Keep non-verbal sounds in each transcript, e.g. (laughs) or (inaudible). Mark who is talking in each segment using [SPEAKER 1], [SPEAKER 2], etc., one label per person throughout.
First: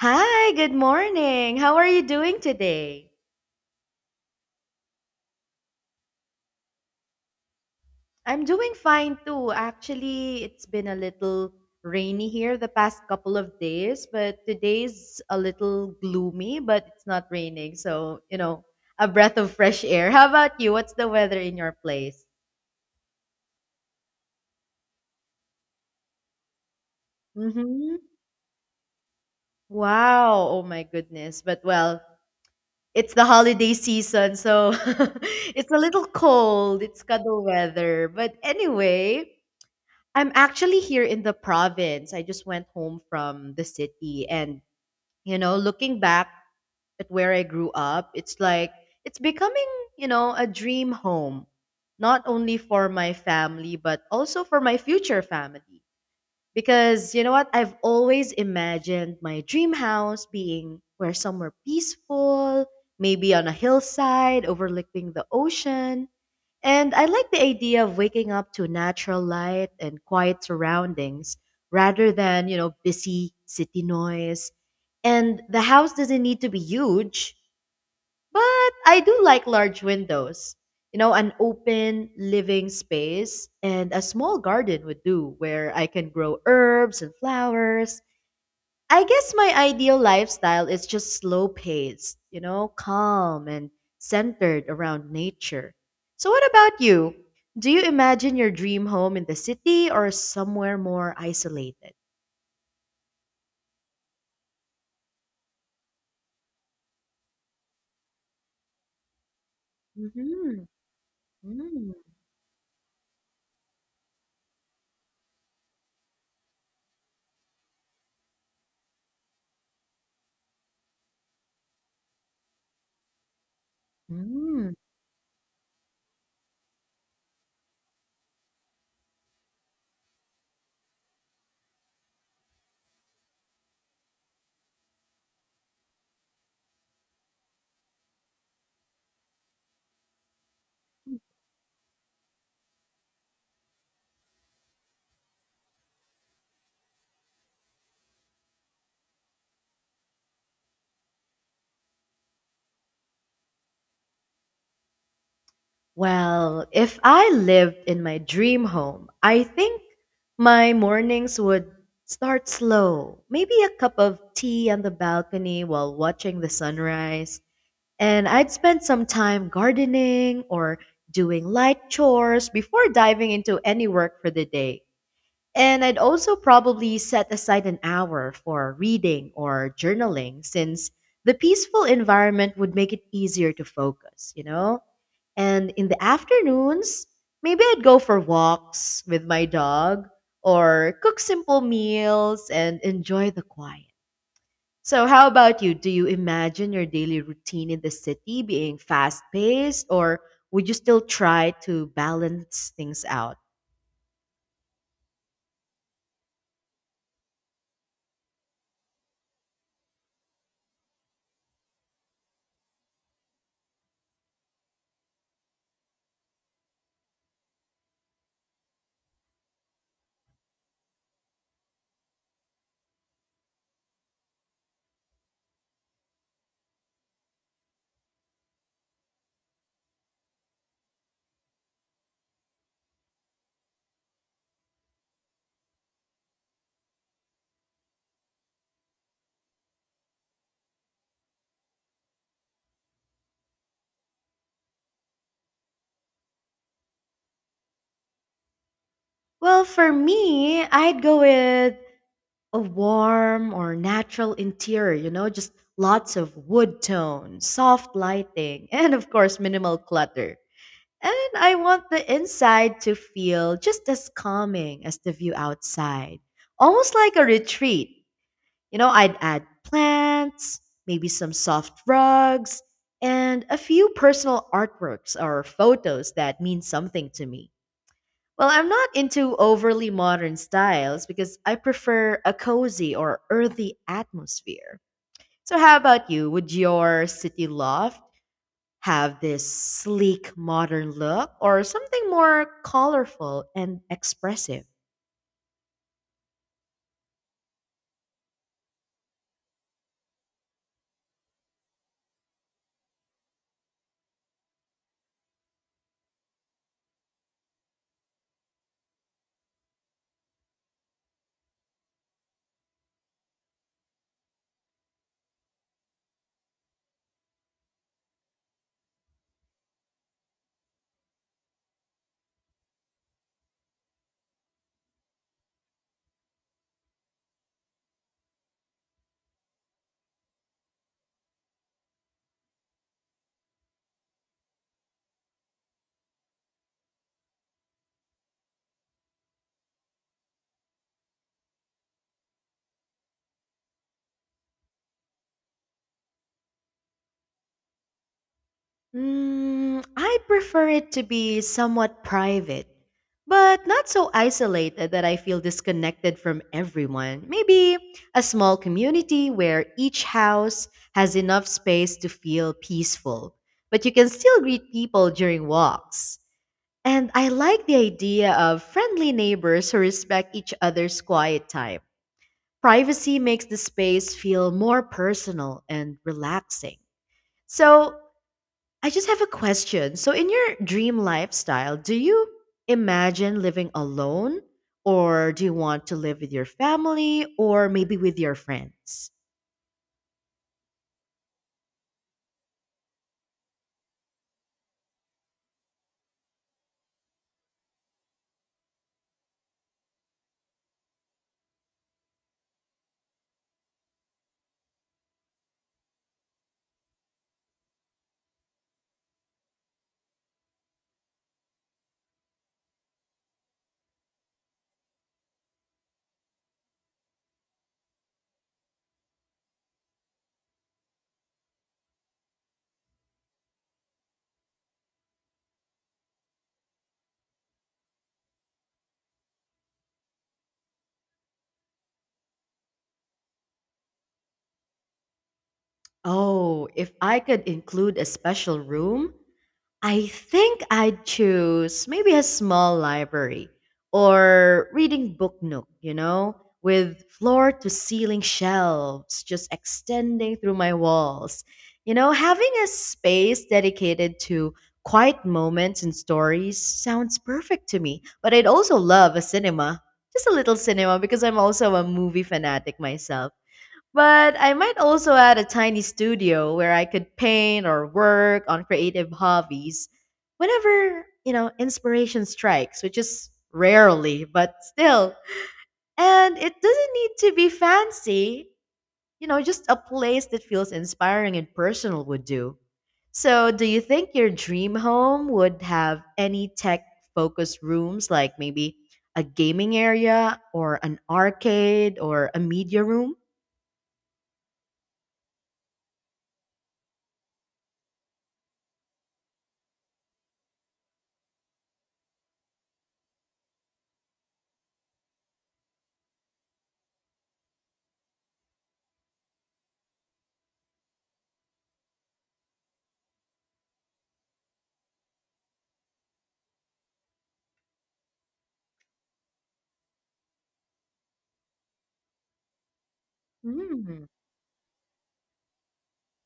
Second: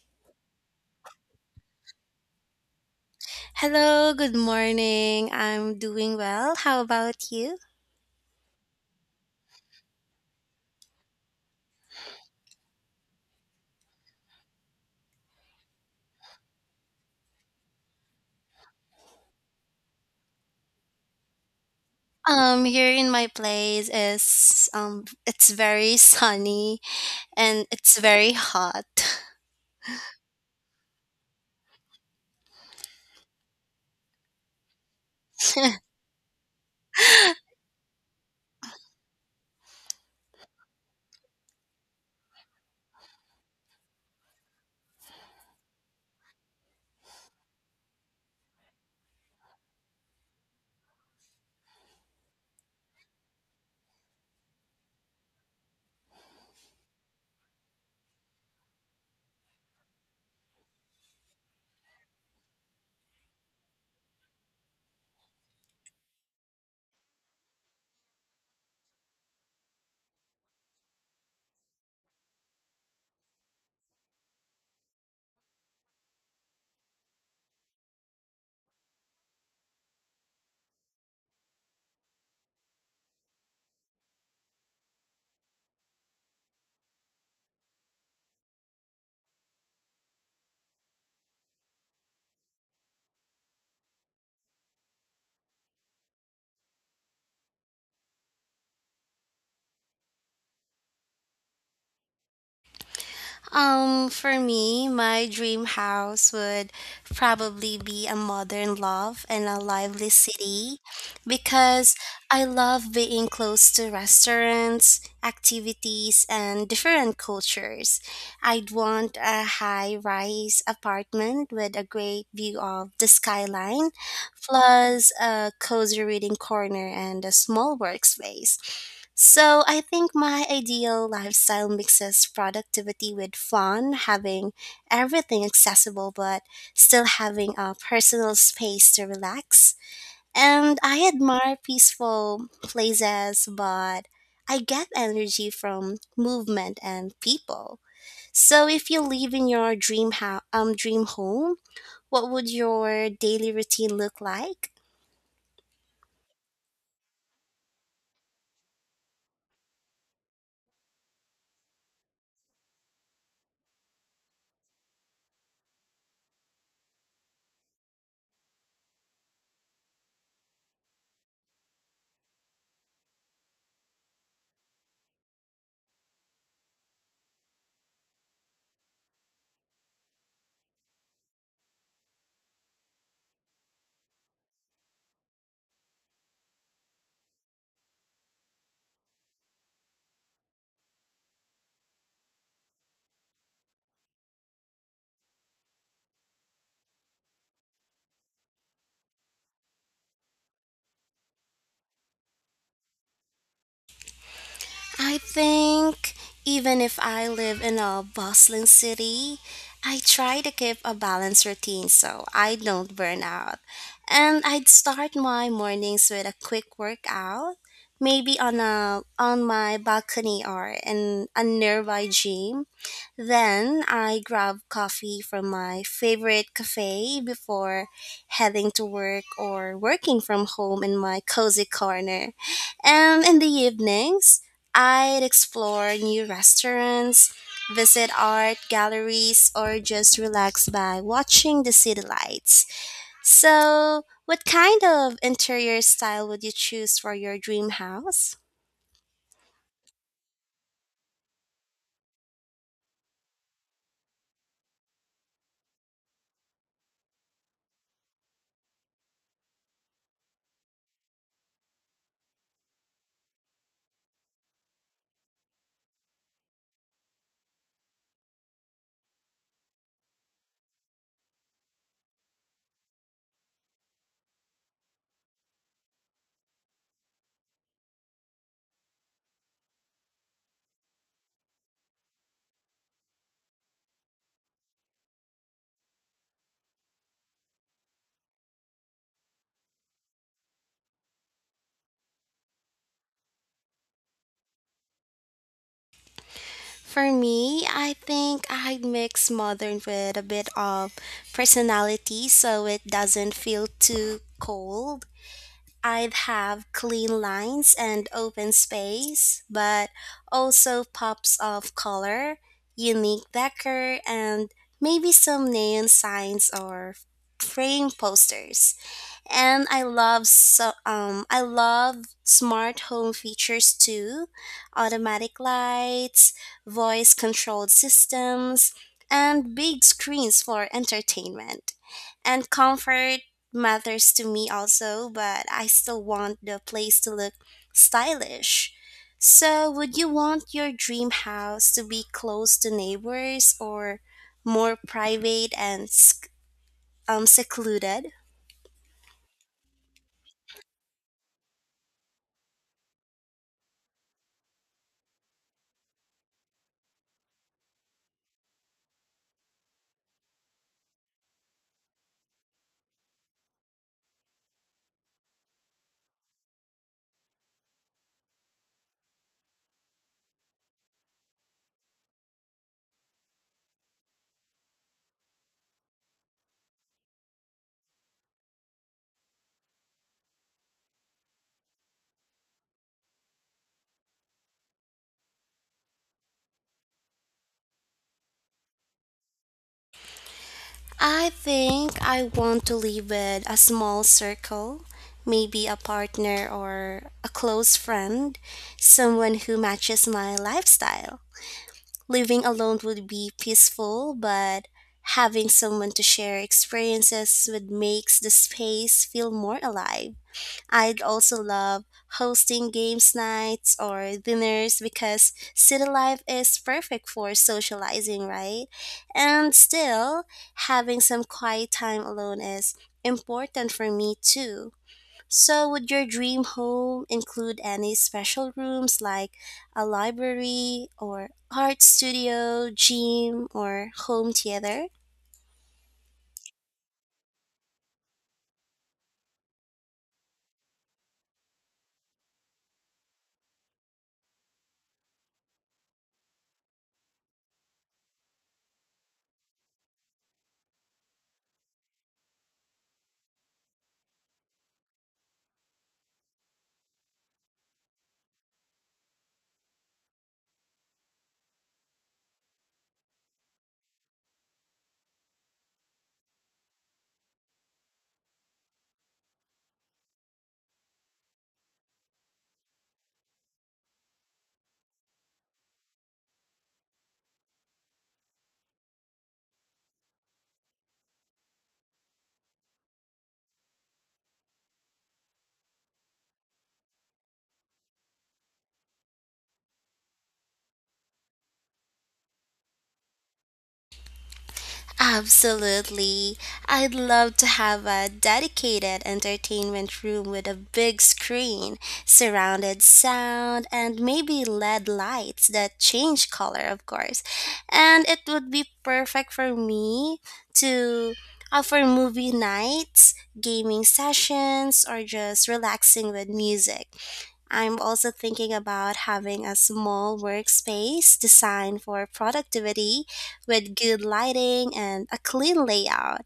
[SPEAKER 1] Hi, good morning. How are you doing today?
[SPEAKER 2] Hello, good morning. I'm doing well. How about you?
[SPEAKER 1] I'm doing fine too. Actually, it's been a little rainy here the past couple of days, but today's a little gloomy, but it's not raining. So, a breath of fresh air. How about you? What's the weather in your place?
[SPEAKER 2] Here in my place is it's very sunny and
[SPEAKER 1] Mm-hmm.
[SPEAKER 2] it's very hot.
[SPEAKER 1] Wow. Oh my goodness. But well, it's the holiday season, so (laughs) it's a little cold. It's cuddle
[SPEAKER 2] (laughs)
[SPEAKER 1] weather. But anyway, I'm actually here in the province. I just went home from the city and looking back at where I grew up, it's like it's becoming, a dream home, not only for my family but also for my future family. Because you know what, I've always imagined my dream house being where somewhere peaceful, maybe on a hillside overlooking the ocean and I like the idea of waking up to natural light and quiet surroundings rather than, busy city noise. And the house doesn't need to be huge, but I do like large windows. You know, an open living space and a small garden would do where I can grow herbs and flowers. I guess my ideal lifestyle is just slow paced, calm and centered around nature. So, what about you? Do you imagine your dream home in the city or somewhere more isolated?
[SPEAKER 2] For me, my dream house would probably be a modern love and a lively
[SPEAKER 1] Hmm.
[SPEAKER 2] city because I love being close to restaurants, activities, and different cultures. I'd want a high rise apartment with a great view of the skyline,
[SPEAKER 1] Mm.
[SPEAKER 2] plus a cozy reading corner and a small workspace. So I think my ideal lifestyle mixes productivity with fun, having everything accessible but still having a personal space to relax. And I admire peaceful places, but I get energy from movement and people. So if you live in your dream house, dream home, what would your daily routine look like?
[SPEAKER 1] Well, if I lived in my dream home, I think my mornings would start slow. Maybe a cup of tea on the balcony while watching the sunrise. And I'd spend some time gardening or doing light chores before diving into any work for the day. And I'd also probably set aside an hour for reading or journaling since the peaceful environment would make it easier to focus, you know? And in the afternoons, maybe I'd go for walks with my dog or cook simple meals and enjoy the quiet. So, how about you? Do you imagine your daily routine in the city being fast paced, or would you still try to balance things out?
[SPEAKER 2] I think even if I live in a bustling city, I try to keep a balanced routine so I don't burn out. And I'd start my mornings with a quick workout, maybe on a on my balcony or in a nearby gym. Then I grab coffee from my favorite cafe before heading to work or working from home in my cozy corner. And in the evenings, I'd explore new restaurants, visit art galleries, or just relax by watching the city lights. So, what kind of interior style would you choose for your dream house?
[SPEAKER 1] Well, for me, I'd go with a warm or natural interior, just lots of wood tone, soft lighting, (laughs) and of course, minimal clutter. And I want the inside to feel just as calming as the view outside, almost like a retreat. You know, I'd add plants, maybe some soft rugs, and a few personal artworks or photos that mean something to me. Well, I'm not into overly modern styles because I prefer a cozy or earthy atmosphere. So, how about you? Would your city loft have this sleek modern look or something more colorful and expressive?
[SPEAKER 2] For me, I think I'd mix modern with a bit of personality so it doesn't feel too cold. I'd have clean lines and open space, but also pops of color, unique decor, and maybe some neon signs or frame posters. And I love smart home features too, automatic lights, voice controlled systems, and big screens for entertainment and comfort matters to me also, but I still want the place to look stylish. So, would you want your dream house to be close to neighbors or more private and secluded?
[SPEAKER 1] Mm, I prefer it to be somewhat private, but not so isolated that I feel disconnected from everyone. Maybe a small community where each house has enough space to feel peaceful, but you can still greet people during walks. And I like the idea of friendly neighbors who respect each other's quiet time. Privacy makes the space feel more personal and relaxing. So, I just have a question. So, in your dream lifestyle, do you imagine living alone, or do you want to live with your family, or maybe with your friends?
[SPEAKER 2] I think I want to live with a small circle, maybe a partner or a close friend, someone who matches my lifestyle. Living alone would be peaceful, but having someone to share experiences with makes the space feel more alive. I'd also love hosting games nights or dinners because city life is perfect for socializing, right? And still, having some quiet time alone is important for me too. So, would your dream home include any special rooms like a library or art studio, gym, or home theater?
[SPEAKER 1] Oh, if I could include a special room, I think I'd choose maybe a small library or reading book nook, with floor to ceiling shelves just extending through my walls. You know, having a space dedicated to quiet moments and stories sounds perfect to me. But I'd also love a cinema, just a little cinema, because I'm also a movie fanatic myself, but I might also add a tiny studio where I could paint or work on creative hobbies whenever, inspiration strikes, which is rarely, but still. And it doesn't need to be fancy, just a place that feels inspiring and personal would do. So, do you think your dream home would have any tech focused rooms like maybe a gaming area or an arcade or a media room?
[SPEAKER 2] Absolutely. I'd love to have a dedicated entertainment room with a big screen, surrounded sound, and maybe LED lights that change color, of course. And it would be perfect for me to offer movie nights, gaming sessions, or just relaxing with music. I'm also thinking about having a small workspace designed for productivity with good
[SPEAKER 1] Hmm.
[SPEAKER 2] lighting and a clean layout.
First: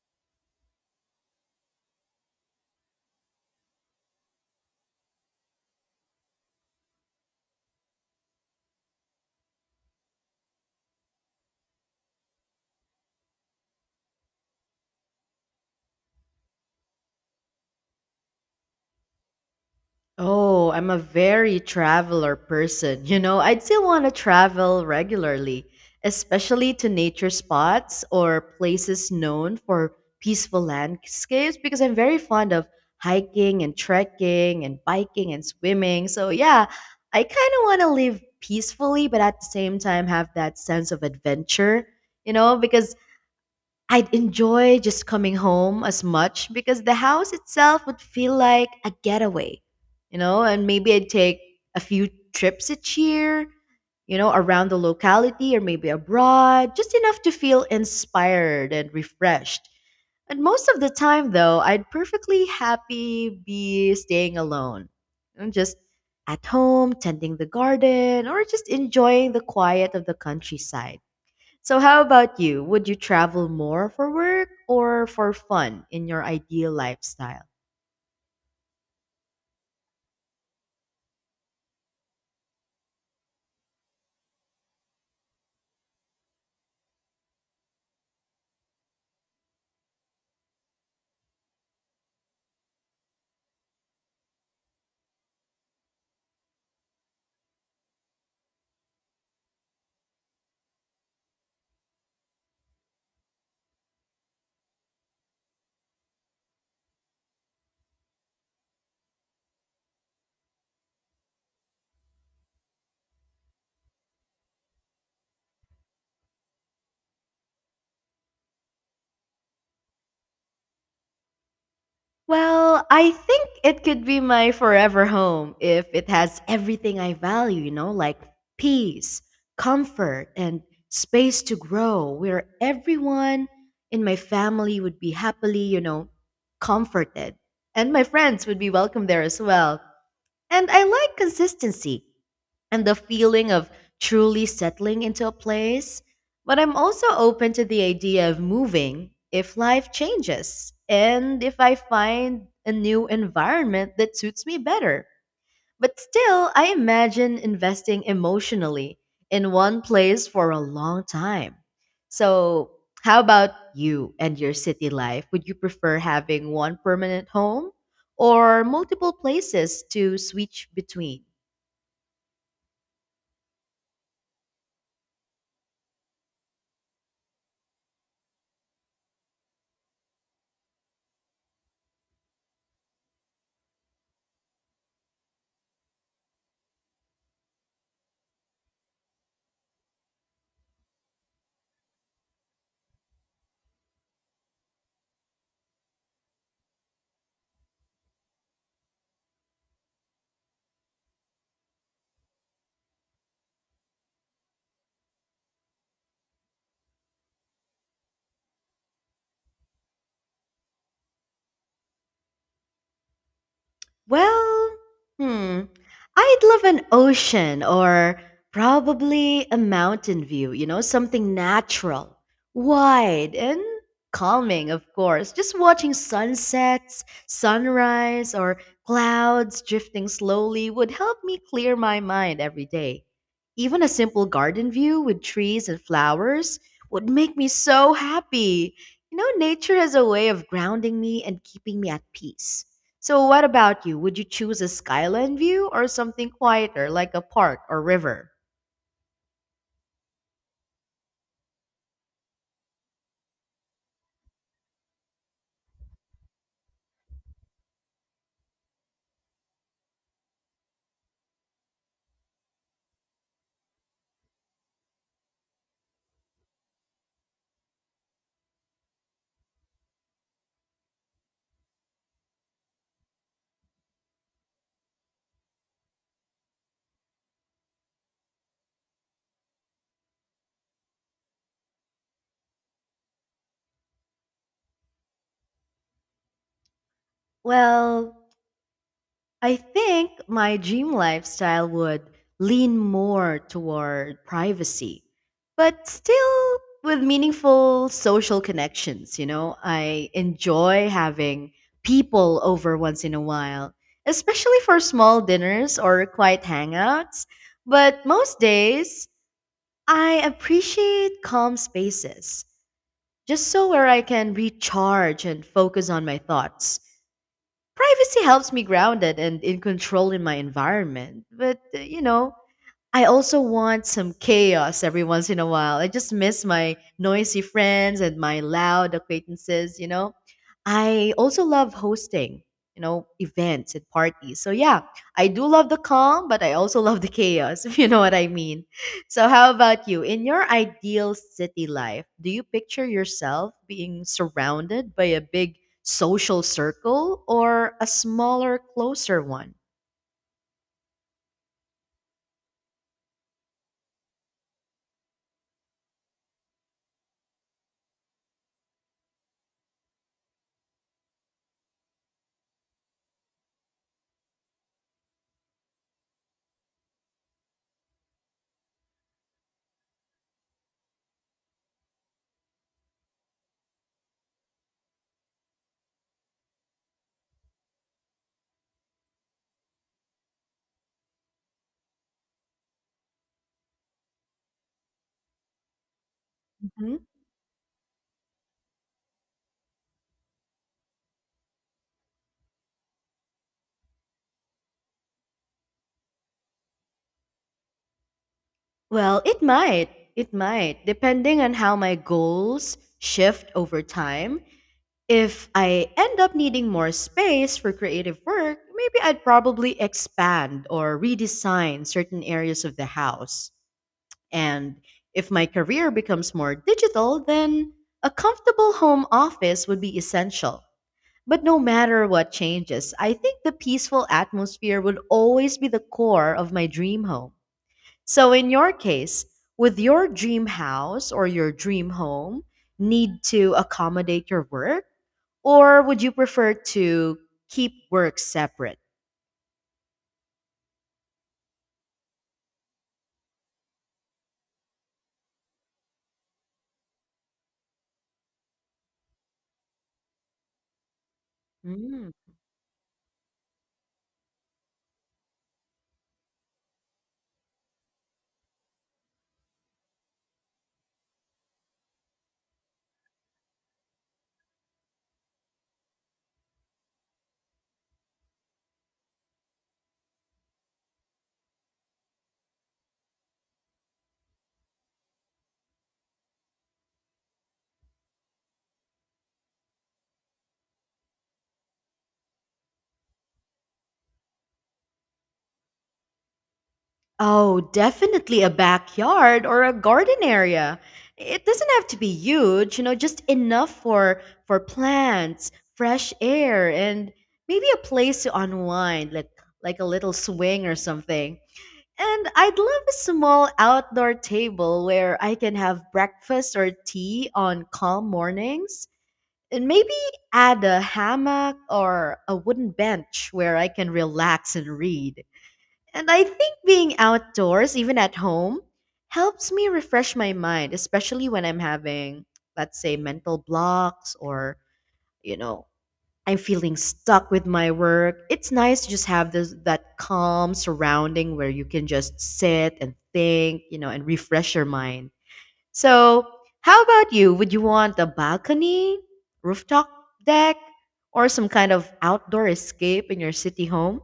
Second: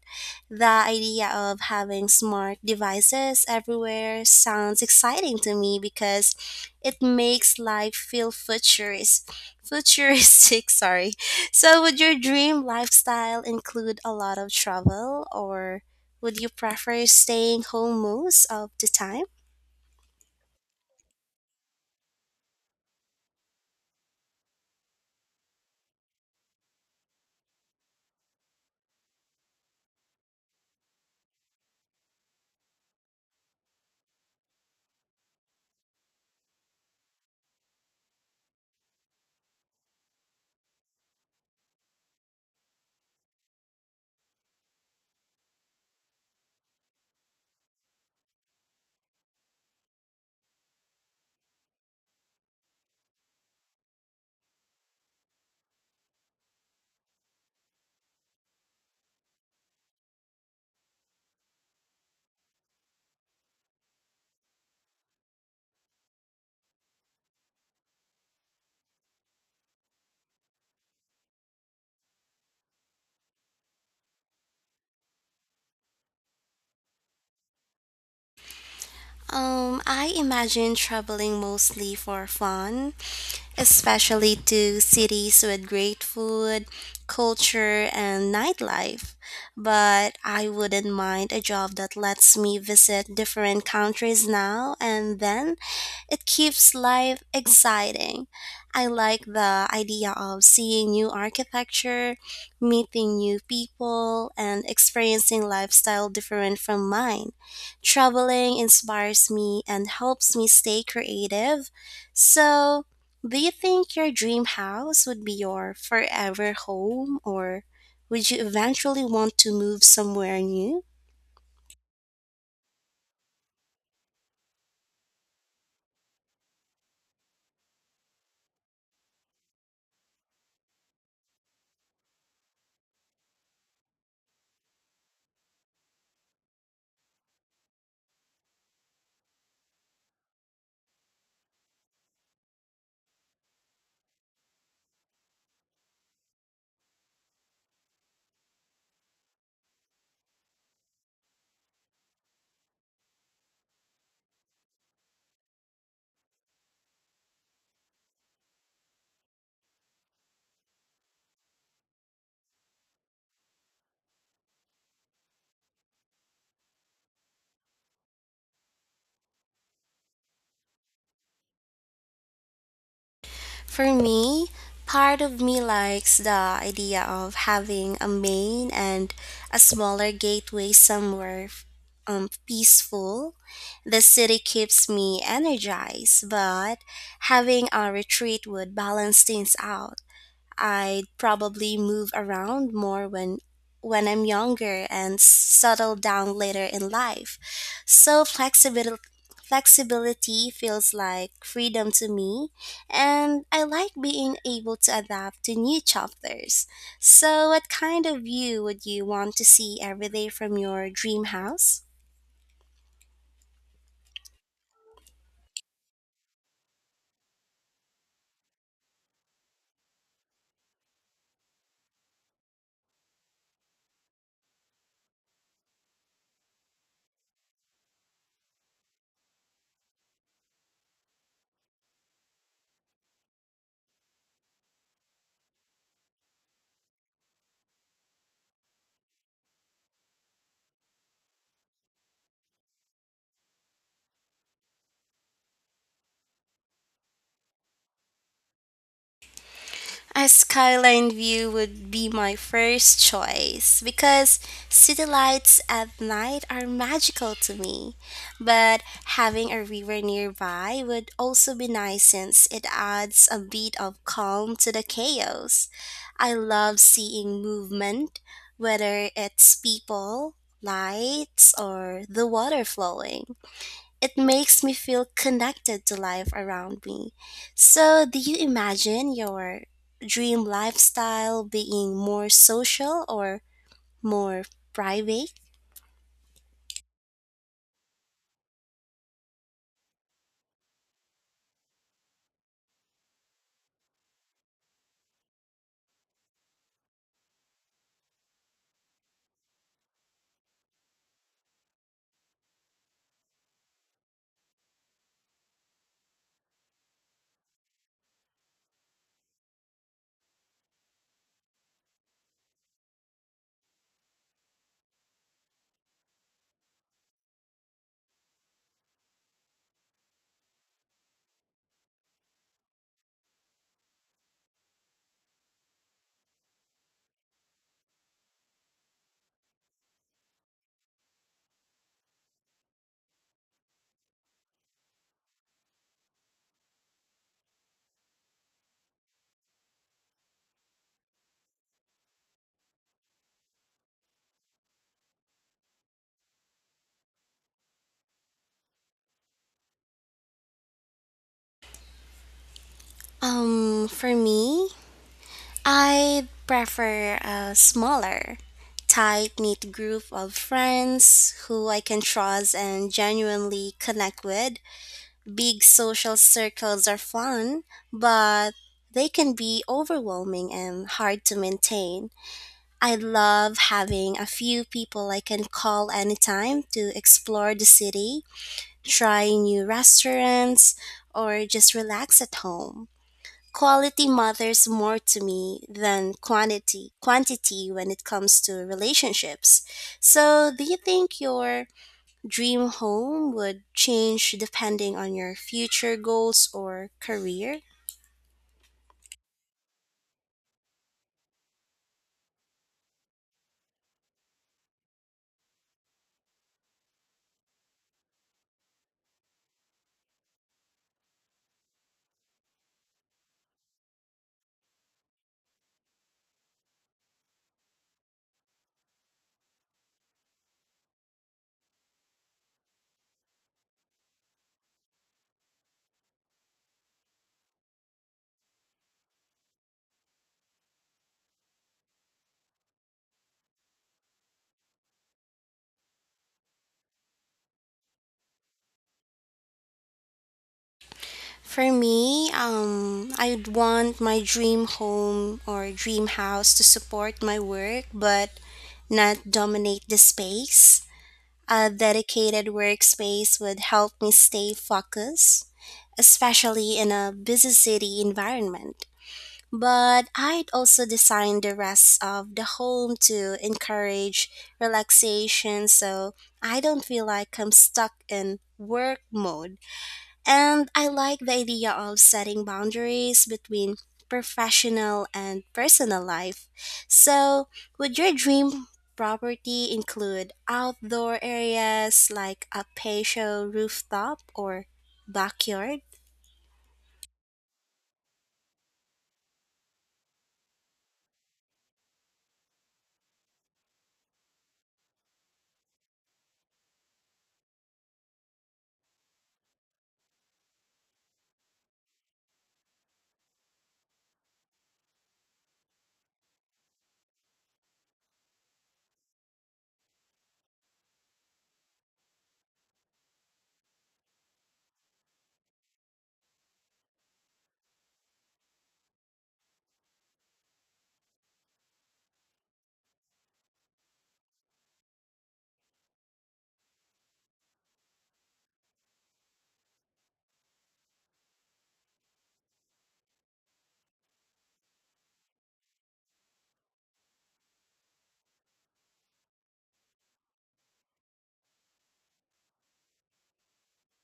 [SPEAKER 2] The idea of having smart devices everywhere sounds exciting to me because it makes life feel futuristic, (laughs) sorry. So would your dream lifestyle include a lot of travel or would you prefer staying home most of the time?
[SPEAKER 1] Oh, I'm a very traveler person. You know, I'd still want to travel regularly, especially to nature spots or places known for peaceful landscapes because I'm very fond of hiking and trekking and biking and swimming. So, yeah, I kind of want to live peacefully, but at the same time have that sense of adventure, because I'd enjoy just coming home as much because the house itself would feel like a getaway, and maybe I'd take a few trips each year, around the locality or maybe abroad, just enough to feel inspired and refreshed. And most of the time, though, I'd perfectly happy be staying alone. I'm just at home, tending the garden, or just enjoying the quiet of the countryside. So, how about you? Would you travel more for work or for fun in your ideal lifestyle?
[SPEAKER 2] I imagine traveling mostly for fun, especially to cities with great food, culture, and nightlife. But I wouldn't mind a job that lets me visit different countries now and then. It keeps life exciting. I like the idea of seeing new architecture, meeting new people, and experiencing lifestyle different from mine. Traveling inspires me and helps me stay creative. So, do you think your dream house would be your forever home or would you eventually want to move somewhere new?
[SPEAKER 1] Well, I think it could be my forever home if it has everything I value, like peace, comfort, and space to grow, where everyone in my family would be happily, comforted. And my friends would be welcome there as well. And I like consistency and the feeling of truly settling into a place. But I'm also open to the idea of moving if life changes and if I find a new environment that suits me better. But still, I imagine investing emotionally in one place for a long time. So, how about you and your city life? Would you prefer having one permanent home or multiple places to switch between?
[SPEAKER 2] For me, part of me likes the idea of having a main and a smaller gateway somewhere peaceful. The city keeps me energized, but having a retreat would balance things out. I'd probably move around more when I'm younger and settle down later in life. So flexibility feels like freedom to me and I like being able to adapt to new chapters. So what kind of view would you want to see every day from your dream house?
[SPEAKER 1] Well, hmm, I'd love an ocean or probably a mountain view, something natural, wide, and calming, of course. Just watching sunsets, sunrise, or clouds drifting slowly would help me clear my mind every day. Even a simple garden view with trees and flowers would make me so happy. You know, nature has a way of grounding me and keeping me at peace. So, what about you? Would you choose a skyline view or something quieter like a park or river?
[SPEAKER 2] A skyline view would be my first choice because city lights at night are magical to me. But having a river nearby would also be nice since it adds a bit of calm to the chaos. I love seeing movement, whether it's people, lights, or the water flowing. It makes me feel connected to life around me. So, do you imagine your dream lifestyle being more social or more private?
[SPEAKER 1] Well, I think my dream lifestyle would lean more toward privacy, but still with meaningful social connections. You know, I enjoy having people over once in a while, especially for small dinners or quiet hangouts. But most days, I appreciate calm spaces just so where I can recharge and focus on my thoughts. Privacy helps me grounded and in control in my environment. But, you know, I also want some chaos every once in a while. I just miss my noisy friends and my loud acquaintances, you know? I also love hosting, events and parties. So, yeah, I do love the calm, but I also love the chaos, (laughs) if you know what I mean. So, how about you? In your ideal city life, do you picture yourself being surrounded by a big social circle or a smaller, closer one?
[SPEAKER 2] For me, I prefer a smaller, tight knit group of friends who I can trust and genuinely connect with. Big social circles are fun, but they can be overwhelming and hard to maintain. I love having a few people I can call anytime to explore the city, try new restaurants, or just relax at home. Quality matters more to me than quantity when it comes to relationships. So, do you think your dream home would change depending on your future goals or career?
[SPEAKER 1] Well, it might. It might, depending on how my goals shift over time. If I end up needing more space for creative work, maybe I'd probably expand or redesign certain areas of the house. And if my career becomes more digital, then a comfortable home office would be essential. But no matter what changes, I think the peaceful atmosphere would always be the core of my dream home. So, in your case, would your dream house or your dream home need to accommodate your work, or would you prefer to keep work separate?
[SPEAKER 2] For me, I'd want my dream home or dream house to support my work but not dominate the space. A
[SPEAKER 1] Mm.
[SPEAKER 2] dedicated workspace would help me stay focused, especially in a busy city environment. But I'd also design the rest of the home to encourage relaxation so I don't feel like I'm stuck in work mode. And I like the idea of setting boundaries between professional and personal life. So, would your dream property include outdoor areas like a patio rooftop or backyard?
[SPEAKER 1] Oh, definitely a backyard or a garden area. It doesn't have to be huge, just enough for plants, fresh air, and maybe a place to unwind, like a little swing or something. And I'd love a small outdoor table where I can have breakfast or tea on calm mornings. And maybe add a hammock or a wooden bench where I can relax and read. And I think being outdoors, even at home, helps me refresh my mind, especially when I'm having, let's say, mental blocks or, you know, I'm feeling stuck with my work. It's nice to just have this that calm surrounding where you can just sit and think, and refresh your mind. So, how about you? Would you want a balcony, rooftop deck, or some kind of outdoor escape in your city home?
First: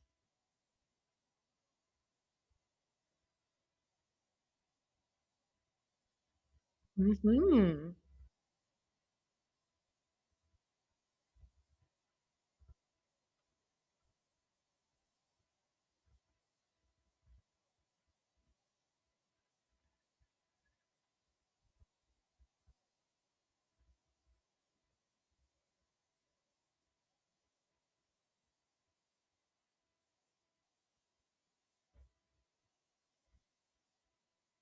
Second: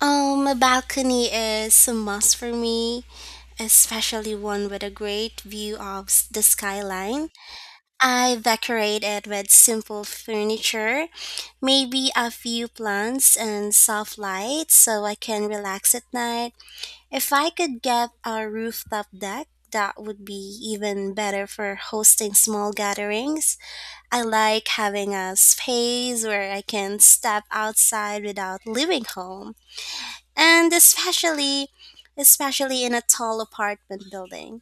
[SPEAKER 2] A balcony is a must for me, especially one with a great view of the skyline.
[SPEAKER 1] Hmm.
[SPEAKER 2] I decorate it with simple furniture, maybe a few plants and soft lights so I can relax at night. If I could get a rooftop deck, that would be even better for hosting small gatherings. I like having a space where I can step outside without leaving home, and especially in a tall apartment building.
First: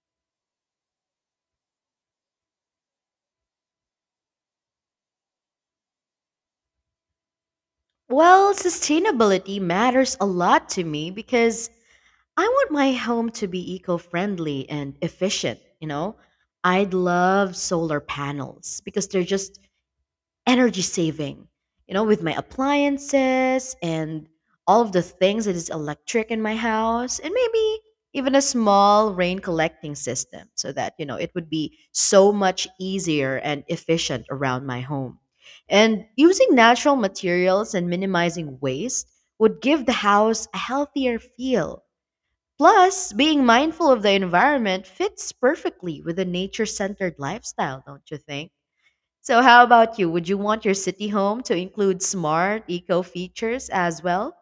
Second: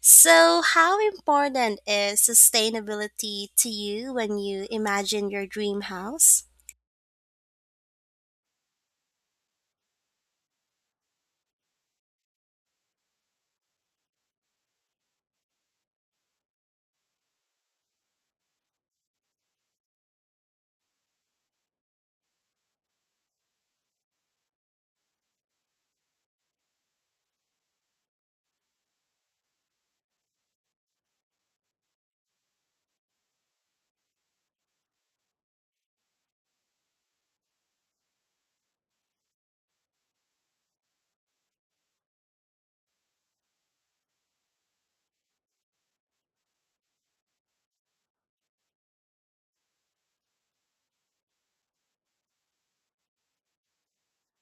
[SPEAKER 2] So, how important is sustainability to you when you imagine your dream house?
[SPEAKER 1] Well, sustainability matters a lot to me because I want my home to be eco-friendly and efficient, you know? I'd love solar panels because they're just energy saving. You know, with my appliances and all of the things that is electric in my house and maybe even a small rain collecting system so that, it would be so much easier and efficient around my home. And using natural materials and minimizing waste would give the house a healthier feel. Plus, being mindful of the environment fits perfectly with a nature centered lifestyle, don't you think? So, how about you? Would you want your city home to include smart eco features as well?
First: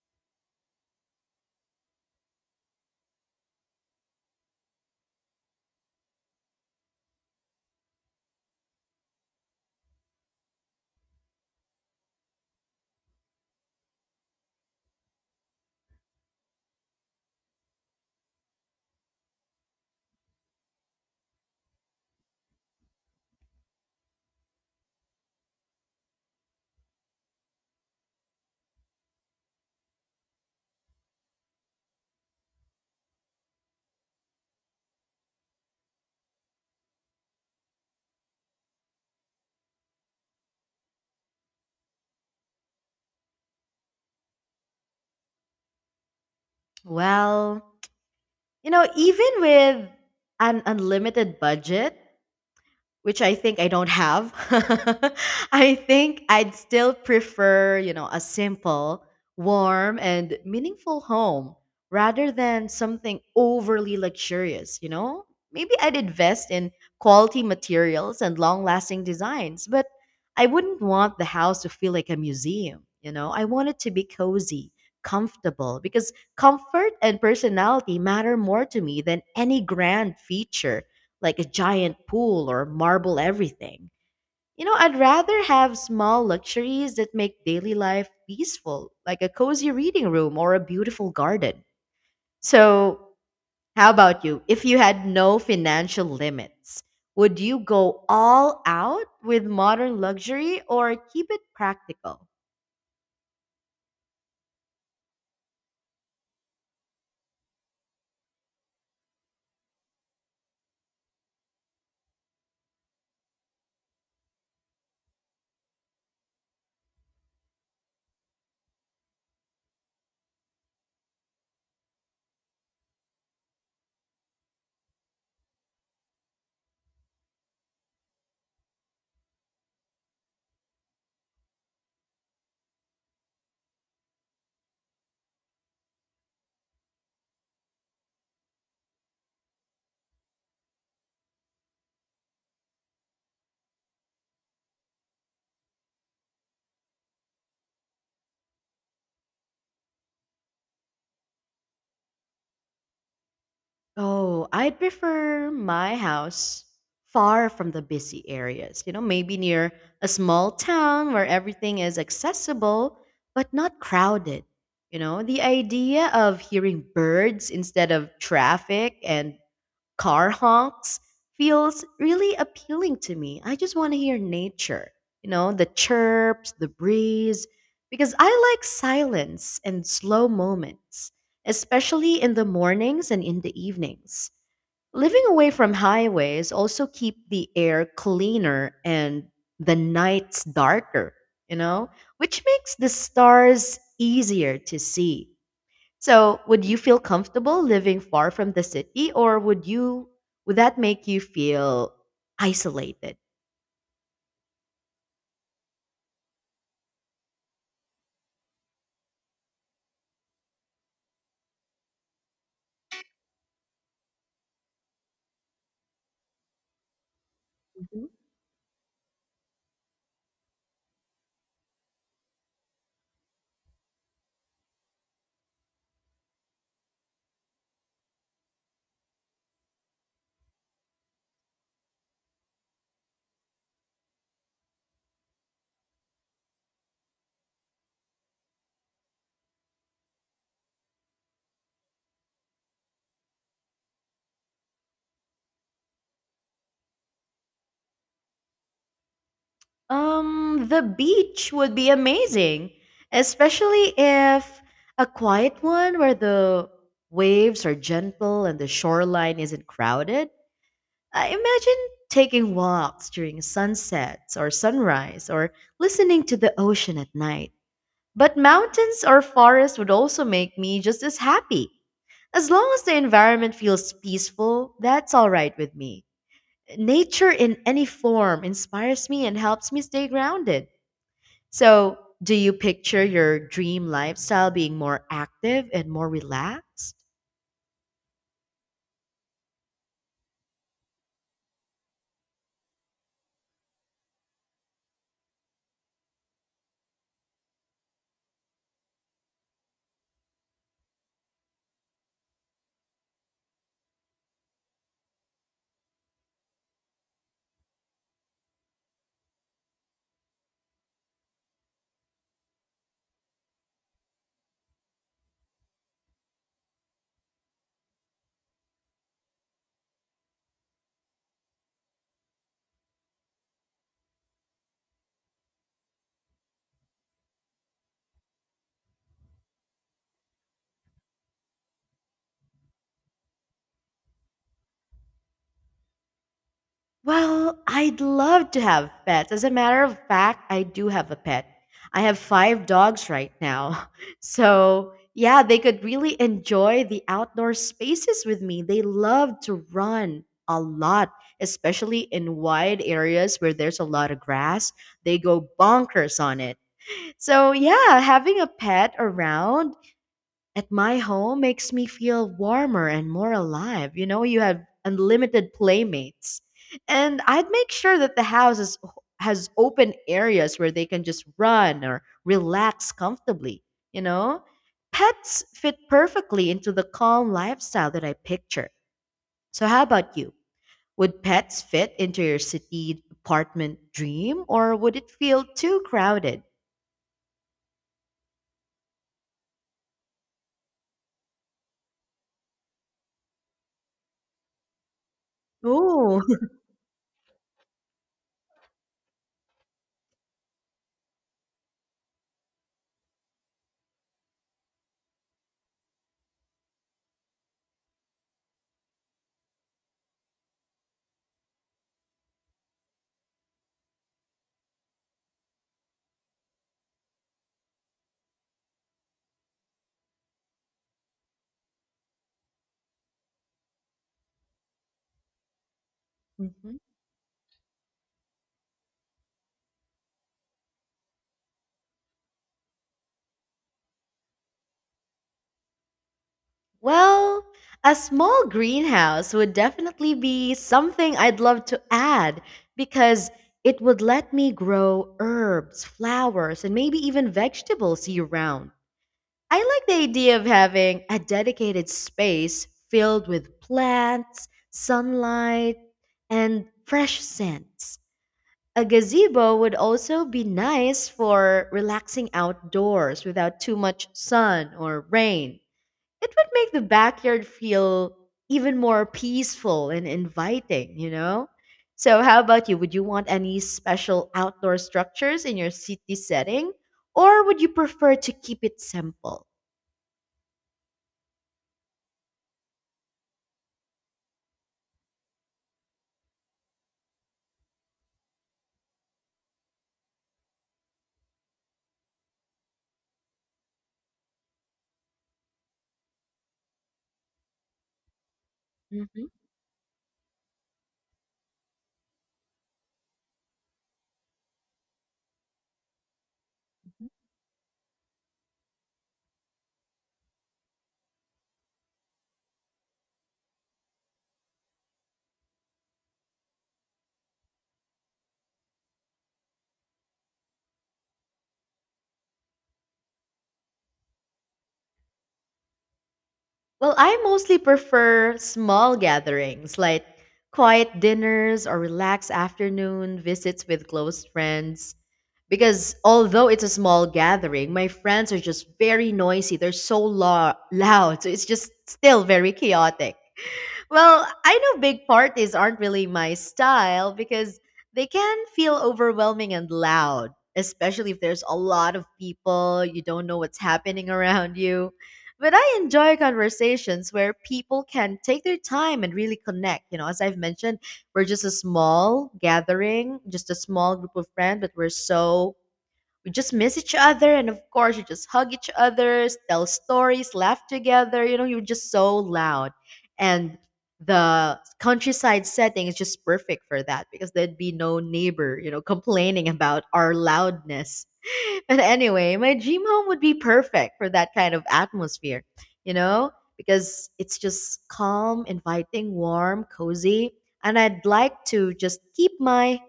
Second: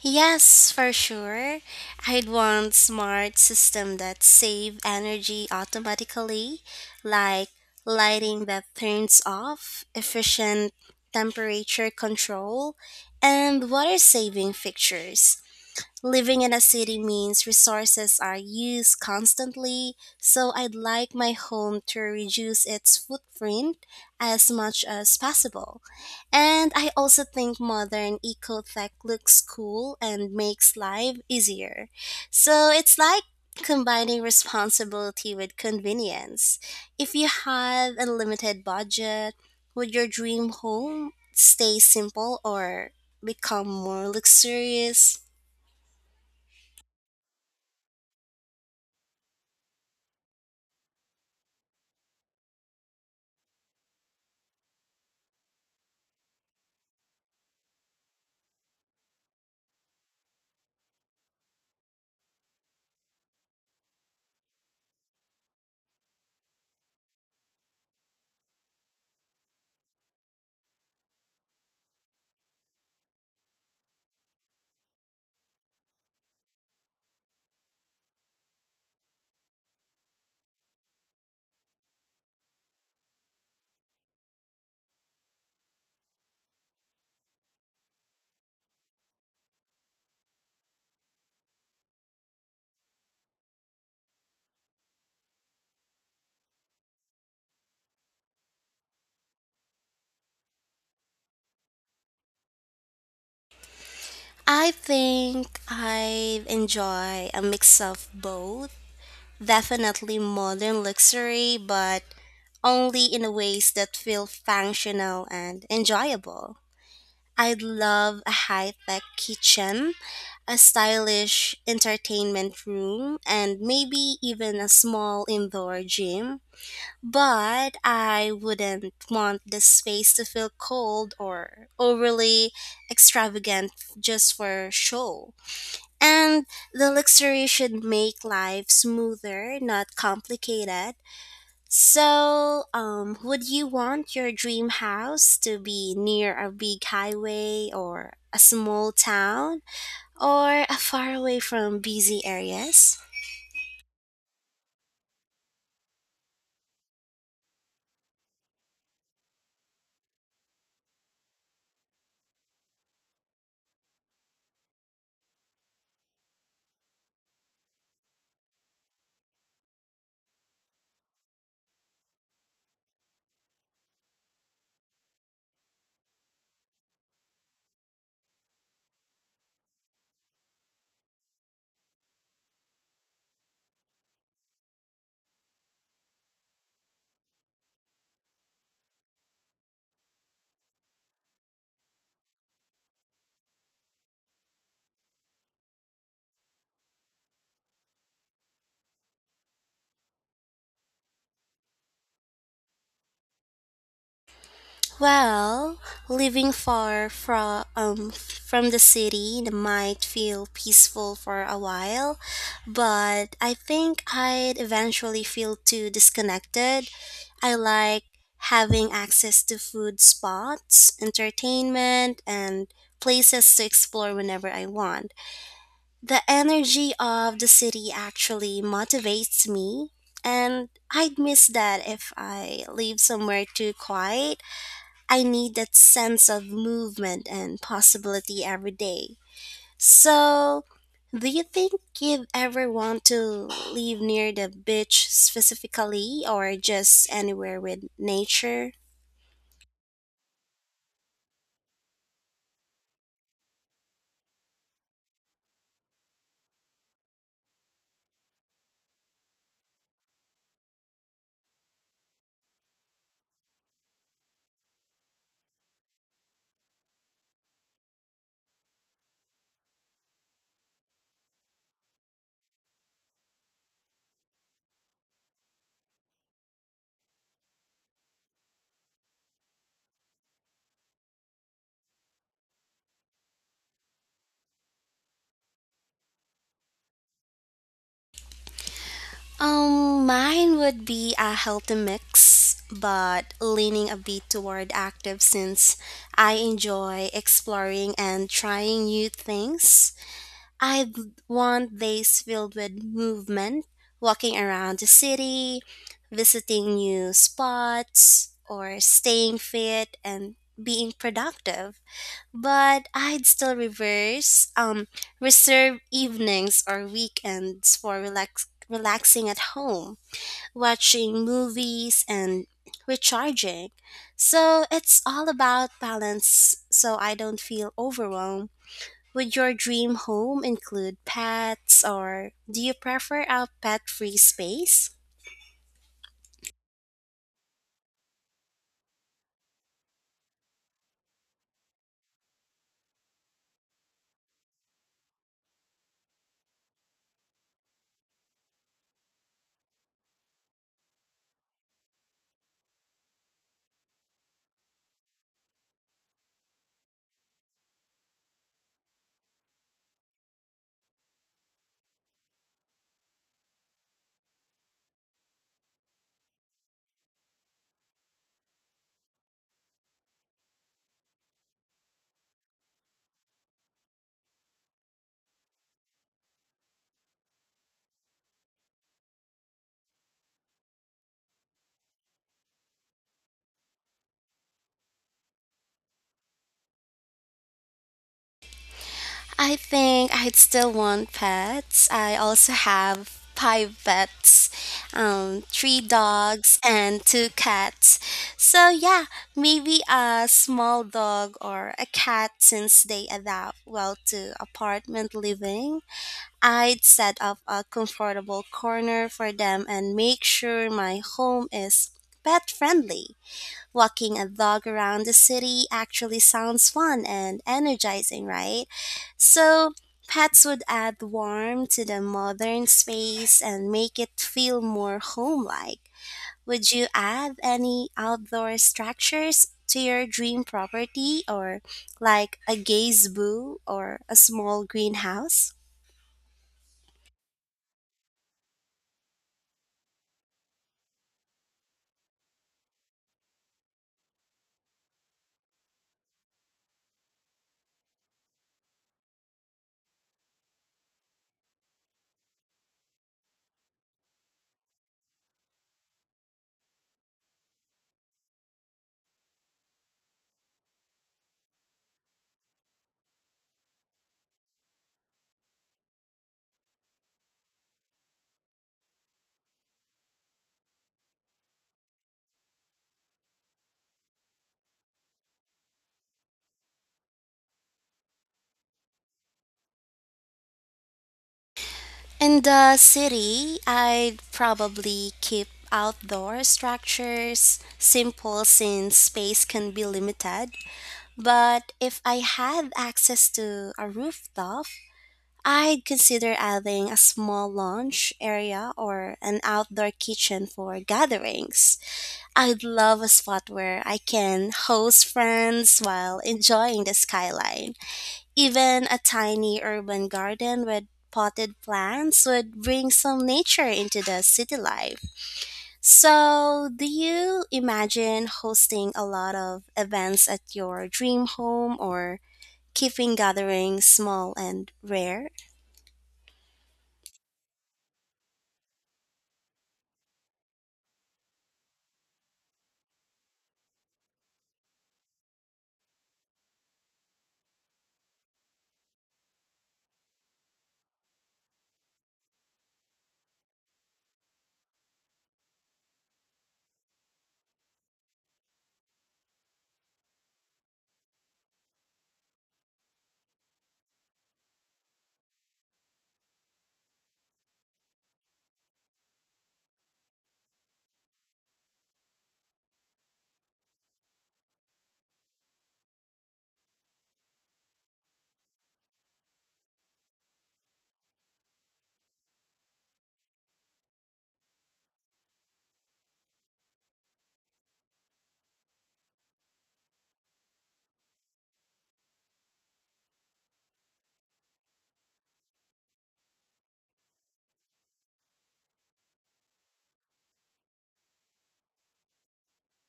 [SPEAKER 2] Yes, for sure. I'd want smart system that save energy automatically, like lighting that turns off, efficient temperature control, and water saving fixtures. Living in a city means resources are used constantly, so I'd like my home to reduce its footprint as much as possible. And I also think modern eco tech looks cool and makes life easier. So it's like combining responsibility with convenience. If you had a limited budget, would your dream home stay simple or become more luxurious?
[SPEAKER 1] Well, you know, even with an unlimited budget, which I think I don't have. (laughs) I think I'd still prefer, you know, a simple, warm, and meaningful home rather than something overly luxurious, you know? Maybe I'd invest in quality materials and long lasting designs, but I wouldn't want the house to feel like a museum, you know? I want it to be cozy, comfortable, because comfort and personality matter more to me than any grand feature like a giant pool or marble everything. You know, I'd rather have small luxuries that make daily life peaceful, like a cozy reading room or a beautiful garden. So, how about you? If you had no financial limits, would you go all out with modern luxury or keep it practical?
[SPEAKER 2] I think I enjoy a mix of both. Definitely modern luxury, but only in ways that feel functional and enjoyable. I'd love a high tech kitchen, a stylish entertainment room, and maybe even a small indoor gym. But I wouldn't want the space to feel cold or overly extravagant just for show. And the luxury should make life smoother, not complicated. So, would you want your dream house to be near a big highway or a small town or far away from busy areas?
[SPEAKER 1] Oh, I'd prefer my house far from the busy areas. You know, maybe near a small town where everything is accessible but not crowded. You know, the idea of hearing birds instead of traffic and car honks feels really appealing to me. I just want to hear nature, you know, the chirps, the breeze, because I like silence and slow moments, especially in the mornings and in the evenings. Living away from highways also keep the air cleaner and the nights darker, you know, which makes the stars easier to see. So, would you feel comfortable living far from the city or would that make you feel isolated?
[SPEAKER 2] Well, living far from the city might feel peaceful for a while, but I think I'd eventually feel too disconnected. I like
[SPEAKER 1] Mhm.
[SPEAKER 2] having access to food spots, entertainment, and places to explore whenever I want. The energy of the city actually motivates me, and I'd miss that if I live somewhere too quiet. I need that sense of movement and possibility every day. So, do you think you'd ever want to live near the beach specifically or just anywhere with nature?
[SPEAKER 1] The beach would be amazing, especially if a quiet one where the waves are gentle and the shoreline isn't crowded. I imagine taking walks during sunsets or sunrise or listening to the ocean at night. But mountains or forests would also make me just as happy. As long as the environment feels peaceful, that's all right with me. Nature in any form inspires me and helps me stay grounded. So, do you picture your dream lifestyle being more active and more relaxed?
[SPEAKER 2] Mine would be a healthy mix, but leaning a bit toward active since I enjoy exploring and trying new things. I'd want days filled with movement, walking around the city, visiting new spots, or staying fit and being productive. But reserve evenings or weekends for relaxing at home, watching movies, and recharging. So it's all about balance so I don't feel overwhelmed. Would your dream home include pets or do you prefer a pet free space?
[SPEAKER 1] Well, I'd love to have pets. As a matter of fact, I do have a pet. I have five dogs right now. (laughs) So, yeah, they could really enjoy the outdoor spaces with me. They love to run a lot, especially in wide areas where there's a lot of grass. They go bonkers on it. So, yeah, having a pet around at my home makes me feel warmer and more alive. You know, you have unlimited playmates. And I'd make sure that the house has open areas where they can just run or relax comfortably, you know? Pets fit perfectly into the calm lifestyle that I picture. So how about you? Would pets fit into your city apartment dream or would it feel too crowded?
[SPEAKER 2] I think I'd still want pets. I also have 5 pets, three
[SPEAKER 1] Ooh.
[SPEAKER 2] dogs and two cats. So yeah, maybe a small dog or a cat since they adapt well to apartment living. I'd set up a comfortable corner for them and make sure my home is pet friendly. Walking a dog around the city actually sounds fun and energizing, right? So, pets would add warmth to the modern space and make it feel more home-like. Would
[SPEAKER 1] Mhm.
[SPEAKER 2] you add any outdoor structures to your dream property or like a gazebo or a small greenhouse?
[SPEAKER 1] Well, a small greenhouse would definitely be something I'd love to add because it would let me grow herbs, flowers, and maybe even vegetables year round. I like the idea of having a dedicated space filled with plants, sunlight, and fresh scents. A gazebo would also be nice for relaxing outdoors without too much sun or rain. It would make the backyard feel even more peaceful and inviting, you know? So, how about you? Would you want any special outdoor structures in your city setting, or would you prefer to keep it simple?
[SPEAKER 2] In the city, I'd probably keep outdoor structures simple since space can be limited. But if I had access to a rooftop, I'd consider adding a small lounge area or
[SPEAKER 1] Mhm.
[SPEAKER 2] an outdoor kitchen for gatherings. I'd love a spot where I can host friends while enjoying the skyline. Even a tiny urban garden with potted plants would bring some nature into the city life. So, do you imagine hosting a lot of events at your dream home or keeping gatherings small and rare?
[SPEAKER 1] Well, I mostly prefer small gatherings like quiet dinners or relaxed afternoon visits with close friends. Because although it's a small gathering, my friends are just very noisy. They're so loud. So it's just still very chaotic. Well, I know big parties aren't really my style because they can feel overwhelming and loud, especially if there's a lot of people, you don't know what's happening around you. But I enjoy conversations where people can take their time and really connect. You know, as I've mentioned, we're just a small gathering, just a small group of friends, but we're so we just miss each other, and of course you just hug each other, tell stories, laugh together, you know, you're just so loud. And the countryside setting is just perfect for that because there'd be no neighbor, you know, complaining about our loudness. (laughs) But anyway, my dream home would be perfect for that kind of atmosphere, you know, because it's just calm, inviting, warm, cozy, and I'd like to just keep my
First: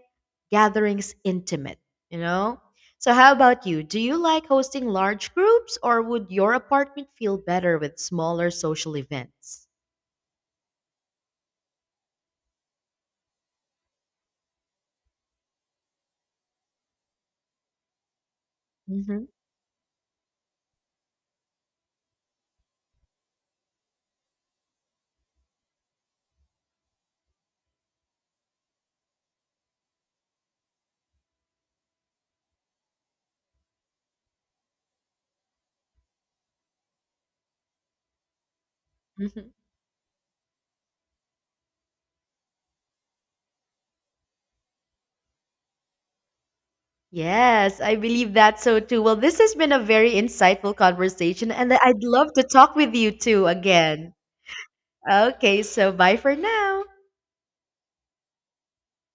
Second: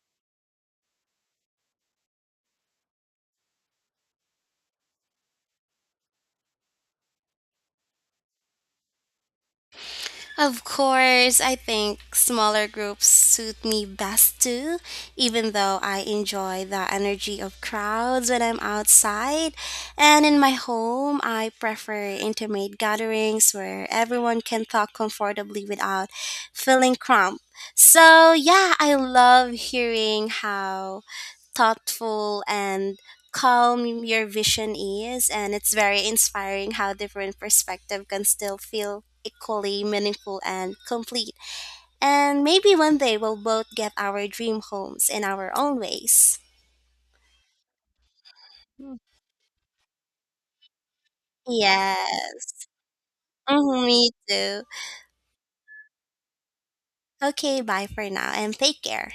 [SPEAKER 1] gatherings intimate, you know? So, how about you? Do you like hosting large groups or would your apartment feel better with smaller social events?
[SPEAKER 2] Of course, I think smaller groups suit me best too, even though I enjoy the energy of crowds when I'm
[SPEAKER 1] Hmm.
[SPEAKER 2] outside. And in my home, I prefer intimate gatherings where everyone can talk comfortably without feeling cramped. So, yeah, I love hearing how thoughtful and calm your vision is, and it's very inspiring how different perspective can still feel
[SPEAKER 1] Mhm.
[SPEAKER 2] equally meaningful and complete, and maybe one day we'll both get our dream homes in our own ways.
[SPEAKER 1] Yes, I believe that so
[SPEAKER 2] Hmm.
[SPEAKER 1] too. Well, this has been a very insightful conversation, and
[SPEAKER 2] Yeah.
[SPEAKER 1] I'd love to talk with you too
[SPEAKER 2] Hmm, me
[SPEAKER 1] again.
[SPEAKER 2] too.
[SPEAKER 1] Okay, so bye for now.
[SPEAKER 2] Okay, bye for now and take care.